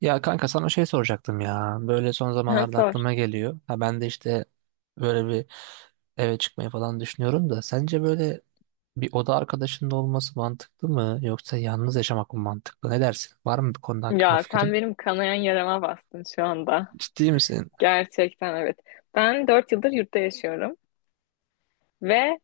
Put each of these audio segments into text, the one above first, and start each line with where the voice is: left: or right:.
right: Ya kanka sana şey soracaktım ya. Böyle son
left: Ha,
right: zamanlarda
left: Sor.
right: aklıma geliyor. Ha ben de işte böyle bir eve çıkmayı falan düşünüyorum da sence böyle bir oda arkadaşının olması mantıklı mı yoksa yalnız yaşamak mı mantıklı? Ne dersin? Var mı bir konuda hakkında
left: Ya sen
right: fikrin?
left: benim kanayan yarama bastın şu anda.
right: Ciddi misin?
left: Gerçekten evet. Ben 4 yıldır yurtta yaşıyorum ve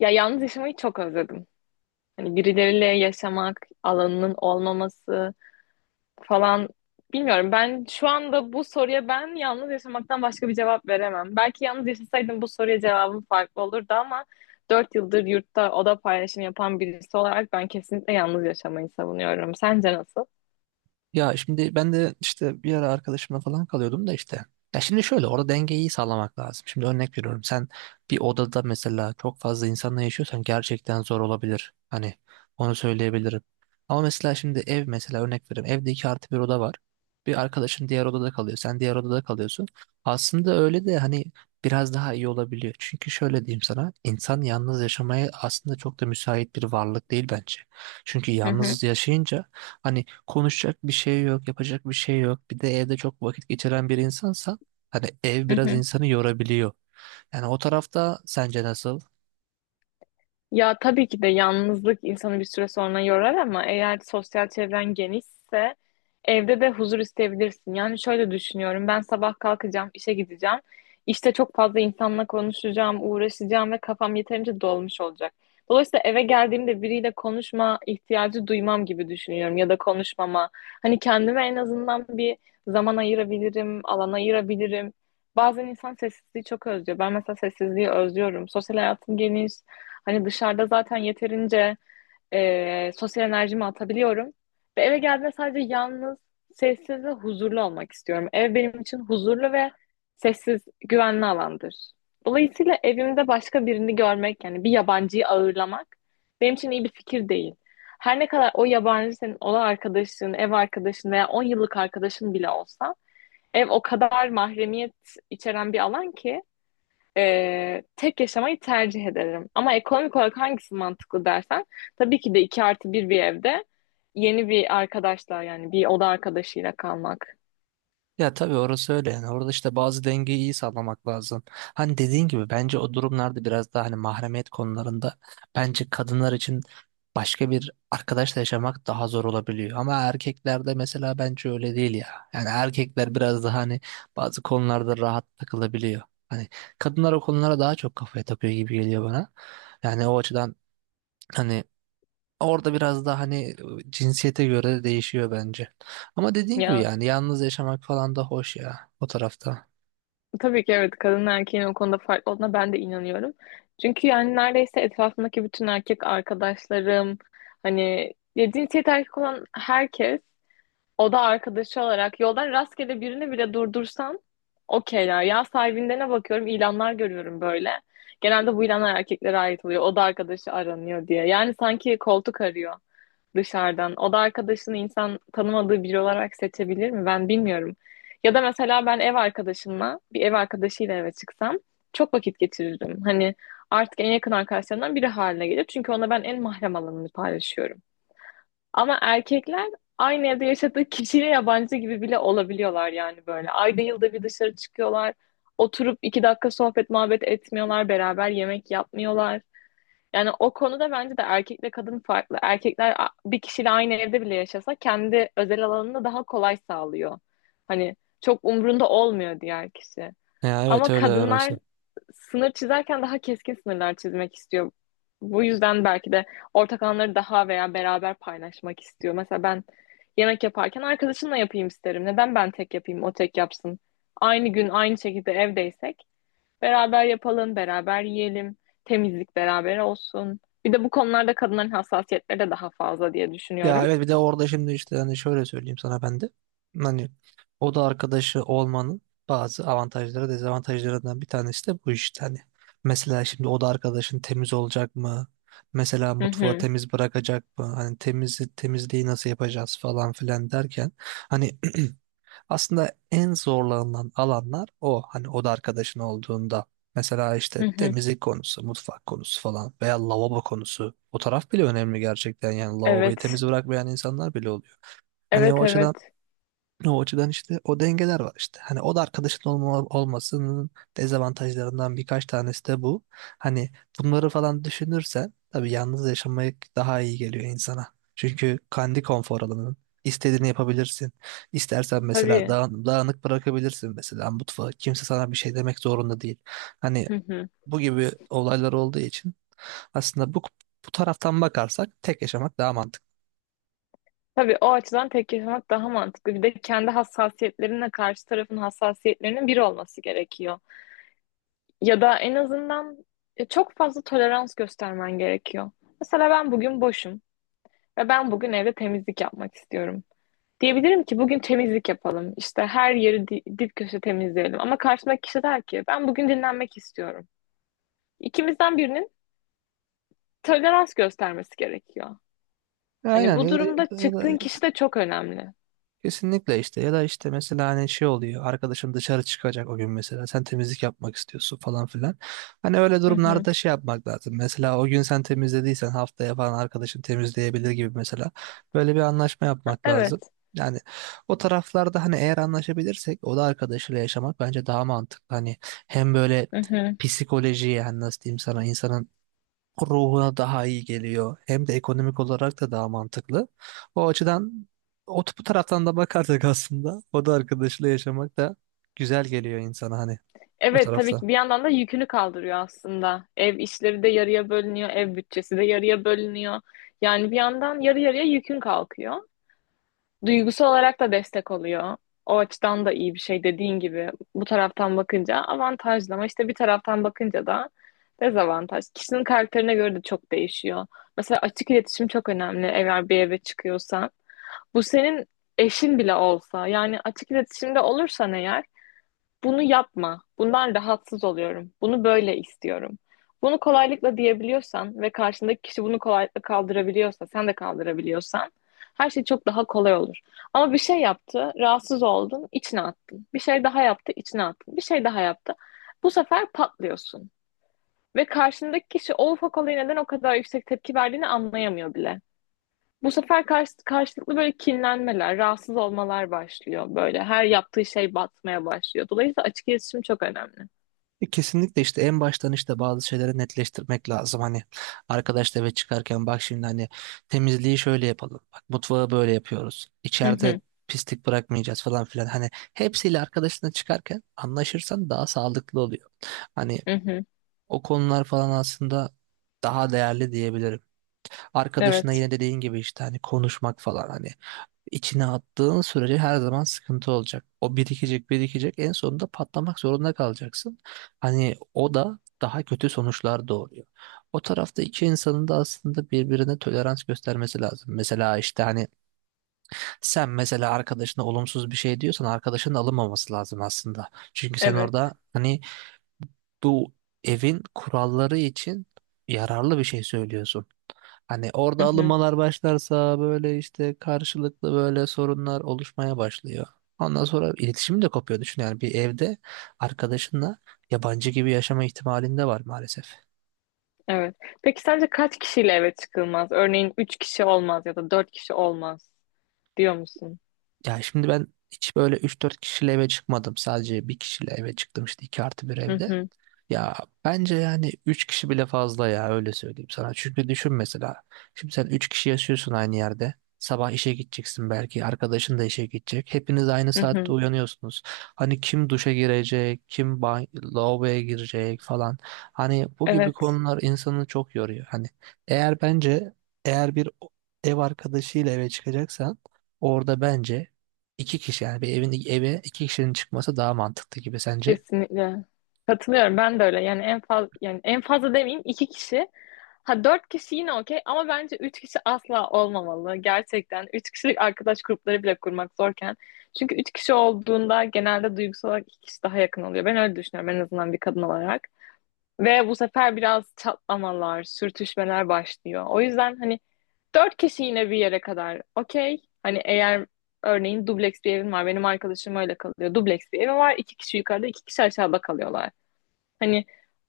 left: ya yalnız yaşamayı çok özledim. Hani birileriyle yaşamak, alanının olmaması falan bilmiyorum. Ben şu anda bu soruya ben yalnız yaşamaktan başka bir cevap veremem. Belki yalnız yaşasaydım bu soruya cevabım farklı olurdu ama 4 yıldır yurtta oda paylaşımı yapan birisi olarak ben kesinlikle yalnız yaşamayı savunuyorum. Sence nasıl?
right: Ya şimdi ben de işte bir ara arkadaşımla falan kalıyordum da işte. Ya şimdi şöyle orada dengeyi sağlamak lazım. Şimdi örnek veriyorum, sen bir odada mesela çok fazla insanla yaşıyorsan gerçekten zor olabilir. Hani onu söyleyebilirim. Ama mesela şimdi ev, mesela örnek veriyorum, evde 2+1 oda var. Bir arkadaşın diğer odada kalıyor, sen diğer odada kalıyorsun. Aslında öyle de hani biraz daha iyi olabiliyor. Çünkü şöyle diyeyim sana, insan yalnız yaşamaya aslında çok da müsait bir varlık değil bence. Çünkü
left: Hı hı,
right: yalnız yaşayınca, hani, konuşacak bir şey yok, yapacak bir şey yok. Bir de evde çok vakit geçiren bir insansan hani ev
left: hı
right: biraz
left: hı.
right: insanı yorabiliyor. Yani o tarafta sence nasıl?
left: Ya tabii ki de yalnızlık insanı bir süre sonra yorar ama eğer sosyal çevren genişse evde de huzur isteyebilirsin. Yani şöyle düşünüyorum. Ben sabah kalkacağım, işe gideceğim. İşte çok fazla insanla konuşacağım, uğraşacağım ve kafam yeterince dolmuş olacak. Dolayısıyla eve geldiğimde biriyle konuşma ihtiyacı duymam gibi düşünüyorum ya da konuşmama. Hani kendime en azından bir zaman ayırabilirim, alan ayırabilirim. Bazen insan sessizliği çok özlüyor. Ben mesela sessizliği özlüyorum. Sosyal hayatım geniş. Hani dışarıda zaten yeterince sosyal enerjimi atabiliyorum. Ve eve geldiğimde sadece yalnız, sessiz ve huzurlu olmak istiyorum. Ev benim için huzurlu ve sessiz, güvenli alandır. Dolayısıyla evimde başka birini görmek, yani bir yabancıyı ağırlamak benim için iyi bir fikir değil. Her ne kadar o yabancı senin ola arkadaşın, ev arkadaşın veya 10 yıllık arkadaşın bile olsa Ev o kadar mahremiyet içeren bir alan ki tek yaşamayı tercih ederim. Ama ekonomik olarak hangisi mantıklı dersen tabii ki de 2+1 bir evde yeni bir arkadaşla yani bir oda arkadaşıyla kalmak.
right: Ya tabii orası öyle, yani orada işte bazı dengeyi iyi sağlamak lazım. Hani dediğin gibi bence o durumlarda biraz daha hani mahremiyet konularında, bence kadınlar için başka bir arkadaşla yaşamak daha zor olabiliyor. Ama erkeklerde mesela bence öyle değil ya. Yani erkekler biraz daha hani bazı konularda rahat takılabiliyor. Hani kadınlar o konulara daha çok kafaya takıyor gibi geliyor bana. Yani o açıdan hani orada biraz daha hani cinsiyete göre de değişiyor bence. Ama dediğin gibi
left: Ya
right: yani yalnız yaşamak falan da hoş ya o tarafta.
left: tabii ki evet kadın erkeğin o konuda farklı olduğuna ben de inanıyorum. Çünkü yani neredeyse etrafımdaki bütün erkek arkadaşlarım hani ya cinsiyet erkek olan herkes O da arkadaşı olarak yoldan rastgele birini bile durdursan okeyler. Ya sahibinde bakıyorum ilanlar görüyorum böyle. Genelde bu ilanlar erkeklere ait oluyor. O da arkadaşı aranıyor diye. Yani sanki koltuk arıyor dışarıdan. O da arkadaşını insan tanımadığı biri olarak seçebilir mi? Ben bilmiyorum. Ya da mesela ben ev arkadaşımla bir ev arkadaşıyla eve çıksam çok vakit geçirirdim. Hani artık en yakın arkadaşlarımdan biri haline gelir. Çünkü ona ben en mahrem alanını paylaşıyorum. Ama erkekler aynı evde yaşadığı kişiyle yabancı gibi bile olabiliyorlar yani böyle. Ayda yılda bir dışarı çıkıyorlar. Oturup 2 dakika sohbet muhabbet etmiyorlar. Beraber yemek yapmıyorlar. Yani o konuda bence de erkekle kadın farklı. Erkekler bir kişiyle aynı evde bile yaşasa kendi özel alanını daha kolay sağlıyor. Hani çok umrunda olmuyor diğer kişi.
right: Ya evet,
left: Ama
right: öyle
left: kadınlar
right: orası.
left: sınır çizerken daha keskin sınırlar çizmek istiyor. Bu yüzden belki de ortak anları daha veya beraber paylaşmak istiyor. Mesela ben yemek yaparken arkadaşımla yapayım isterim. Neden ben tek yapayım, o tek yapsın? Aynı gün aynı şekilde evdeysek beraber yapalım, beraber yiyelim, temizlik beraber olsun. Bir de bu konularda kadınların hassasiyetleri de daha fazla diye
right: Ya
left: düşünüyorum.
right: evet, bir de orada şimdi işte hani şöyle söyleyeyim sana ben de. Hani oda arkadaşı olmanın bazı avantajları, dezavantajlarından bir tanesi de bu işte hani. Mesela şimdi oda arkadaşın temiz olacak mı? Mesela
left: Hı
right: mutfağı
left: hı,
right: temiz bırakacak mı? Hani temiz temizliği nasıl yapacağız falan filan derken hani aslında en zorlanılan alanlar o. Hani oda arkadaşın olduğunda. Mesela işte
left: hı hı.
right: temizlik konusu, mutfak konusu falan veya lavabo konusu. O taraf bile önemli gerçekten. Yani lavaboyu
left: Evet,
right: temiz bırakmayan insanlar bile oluyor. Hani o
left: evet,
right: açıdan
left: evet.
right: o açıdan işte o dengeler var işte. Hani o da arkadaşın olmasının dezavantajlarından birkaç tanesi de bu. Hani bunları falan düşünürsen tabii yalnız yaşamak daha iyi geliyor insana. Çünkü kendi konfor alanının istediğini yapabilirsin. İstersen mesela
left: Tabii.
right: dağınık bırakabilirsin mesela mutfağı. Kimse sana bir şey demek zorunda değil. Hani
left: Hı hı.
right: bu gibi olaylar olduğu için aslında bu taraftan bakarsak tek yaşamak daha mantıklı.
left: Tabii o açıdan tek yaşamak daha mantıklı. Bir de kendi hassasiyetlerinle karşı tarafın hassasiyetlerinin bir olması gerekiyor. Ya da en azından çok fazla tolerans göstermen gerekiyor. Mesela ben bugün boşum ve ben bugün evde temizlik yapmak istiyorum. Diyebilirim ki bugün temizlik yapalım. İşte her yeri dip köşe temizleyelim. Ama karşımdaki kişi der ki ben bugün dinlenmek istiyorum. İkimizden birinin tolerans göstermesi gerekiyor. Hani
right: Aynen,
left: bu
right: ya da,
left: durumda
right: ya da
left: çıktığın kişi de çok önemli.
right: kesinlikle işte, ya da işte mesela hani şey oluyor, arkadaşın dışarı çıkacak o gün, mesela sen temizlik yapmak istiyorsun falan filan. Hani öyle
left: Hı hı.
right: durumlarda şey yapmak lazım, mesela o gün sen temizlediysen haftaya falan arkadaşın temizleyebilir gibi mesela, böyle bir anlaşma
left: Ha,
right: yapmak lazım.
left: Evet.
right: Yani o taraflarda hani eğer anlaşabilirsek o da arkadaşıyla yaşamak bence daha mantıklı. Hani hem böyle
left: Hı hı.
right: psikolojiye, hani nasıl diyeyim sana, insanın ruhuna daha iyi geliyor. Hem de ekonomik olarak da daha mantıklı. O açıdan, o bu taraftan da bakarsak aslında o da arkadaşıyla yaşamak da güzel geliyor insana hani o
left: Evet tabii
right: tarafta.
left: ki bir yandan da yükünü kaldırıyor aslında. Ev işleri de yarıya bölünüyor, ev bütçesi de yarıya bölünüyor. Yani bir yandan yarı yarıya yükün kalkıyor. Duygusal olarak da destek oluyor. O açıdan da iyi bir şey dediğin gibi. Bu taraftan bakınca avantajlı ama işte bir taraftan bakınca da dezavantaj. Kişinin karakterine göre de çok değişiyor. Mesela açık iletişim çok önemli eğer bir eve çıkıyorsan. Bu senin eşin bile olsa yani açık iletişimde olursan eğer bunu yapma. Bundan rahatsız oluyorum. Bunu böyle istiyorum. Bunu kolaylıkla diyebiliyorsan ve karşındaki kişi bunu kolaylıkla kaldırabiliyorsa, sen de kaldırabiliyorsan her şey çok daha kolay olur. Ama bir şey yaptı, rahatsız oldun, içine attın. Bir şey daha yaptı, içine attın. Bir şey daha yaptı. Bu sefer patlıyorsun. Ve karşındaki kişi o ufak olaya neden o kadar yüksek tepki verdiğini anlayamıyor bile. Bu sefer karşılıklı böyle kinlenmeler, rahatsız olmalar başlıyor. Böyle her yaptığı şey batmaya başlıyor. Dolayısıyla açık iletişim çok önemli.
right: Kesinlikle işte en baştan işte bazı şeyleri netleştirmek lazım. Hani arkadaşla eve çıkarken bak, şimdi hani temizliği şöyle yapalım, bak mutfağı böyle yapıyoruz,
left: Hı
right: içeride
left: hı,
right: pislik bırakmayacağız falan filan, hani hepsiyle arkadaşına çıkarken anlaşırsan daha sağlıklı oluyor. Hani
left: hı hı.
right: o konular falan aslında daha değerli diyebilirim. Arkadaşına
left: Evet,
right: yine dediğin gibi işte hani konuşmak falan, hani içine attığın sürece her zaman sıkıntı olacak. O birikecek birikecek, en sonunda patlamak zorunda kalacaksın. Hani o da daha kötü sonuçlar doğuruyor. O tarafta iki insanın da aslında birbirine tolerans göstermesi lazım. Mesela işte hani sen mesela arkadaşına olumsuz bir şey diyorsan, arkadaşının alınmaması lazım aslında. Çünkü sen
left: evet,
right: orada hani bu evin kuralları için yararlı bir şey söylüyorsun. Hani
left: hı
right: orada
left: hı,
right: alınmalar başlarsa böyle işte karşılıklı böyle sorunlar oluşmaya başlıyor. Ondan sonra iletişim de kopuyor. Düşün, yani bir evde arkadaşınla yabancı gibi yaşama ihtimalinde var maalesef.
left: evet. Peki sence kaç kişiyle eve çıkılmaz? Örneğin 3 kişi olmaz ya da 4 kişi olmaz diyor musun?
right: Ya şimdi ben hiç böyle üç dört kişiyle eve çıkmadım. Sadece bir kişiyle eve çıktım işte 2+1
left: Hı
right: evde.
left: hı,
right: Ya bence yani 3 kişi bile fazla ya, öyle söyleyeyim sana. Çünkü düşün mesela. Şimdi sen 3 kişi yaşıyorsun aynı yerde. Sabah işe gideceksin belki. Arkadaşın da işe gidecek. Hepiniz aynı
left: hı
right: saatte
left: hı.
right: uyanıyorsunuz. Hani kim duşa girecek, kim lavaboya girecek falan. Hani bu gibi
left: Evet,
right: konular insanı çok yoruyor. Hani eğer bence eğer ev arkadaşıyla eve çıkacaksan orada bence iki kişi, yani bir evin eve iki kişinin çıkması daha mantıklı gibi, sence?
left: kesinlikle. Katılıyorum ben de öyle. Yani en fazla yani en fazla demeyeyim iki kişi Ha dört kişi yine okey ama bence üç kişi asla olmamalı. Gerçekten üç kişilik arkadaş grupları bile kurmak zorken. Çünkü üç kişi olduğunda genelde duygusal olarak iki kişi daha yakın oluyor. Ben öyle düşünüyorum en azından bir kadın olarak. Ve bu sefer biraz çatlamalar, sürtüşmeler başlıyor. O yüzden hani dört kişi yine bir yere kadar okey. Hani eğer örneğin dubleks bir evim var. Benim arkadaşım öyle kalıyor. Dubleks bir evim var. İki kişi yukarıda, iki kişi aşağıda kalıyorlar. Hani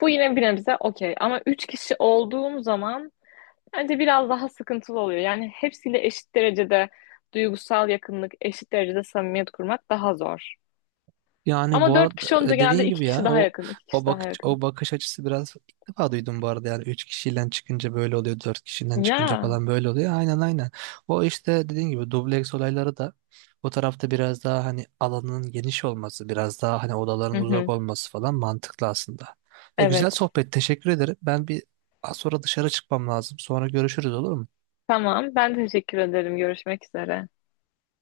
left: bu yine bir nebze okey. Ama üç kişi olduğum zaman Bence biraz daha sıkıntılı oluyor. Yani hepsiyle eşit derecede duygusal yakınlık, eşit derecede samimiyet kurmak daha zor.
right: Yani bu
left: Ama dört kişi olunca
right: arada
left: genelde
right: dediğin
left: iki
right: gibi
left: kişi
right: ya
left: daha
right: o
left: yakın, iki
right: o
left: kişi daha
right: bakış
left: yakın.
right: o bakış açısı, biraz ilk defa duydum bu arada, yani 3 kişiden çıkınca böyle oluyor, 4 kişiden çıkınca
left: Ya.
right: falan böyle oluyor, aynen aynen. O işte dediğin gibi dubleks olayları da, o tarafta biraz daha hani alanın geniş olması, biraz daha hani
left: Hı
right: odaların uzak
left: hı.
right: olması falan mantıklı aslında, ve güzel
left: Evet.
right: sohbet, teşekkür ederim. Ben bir az sonra dışarı çıkmam lazım, sonra görüşürüz, olur mu?
left: Tamam. Ben teşekkür ederim. Görüşmek üzere.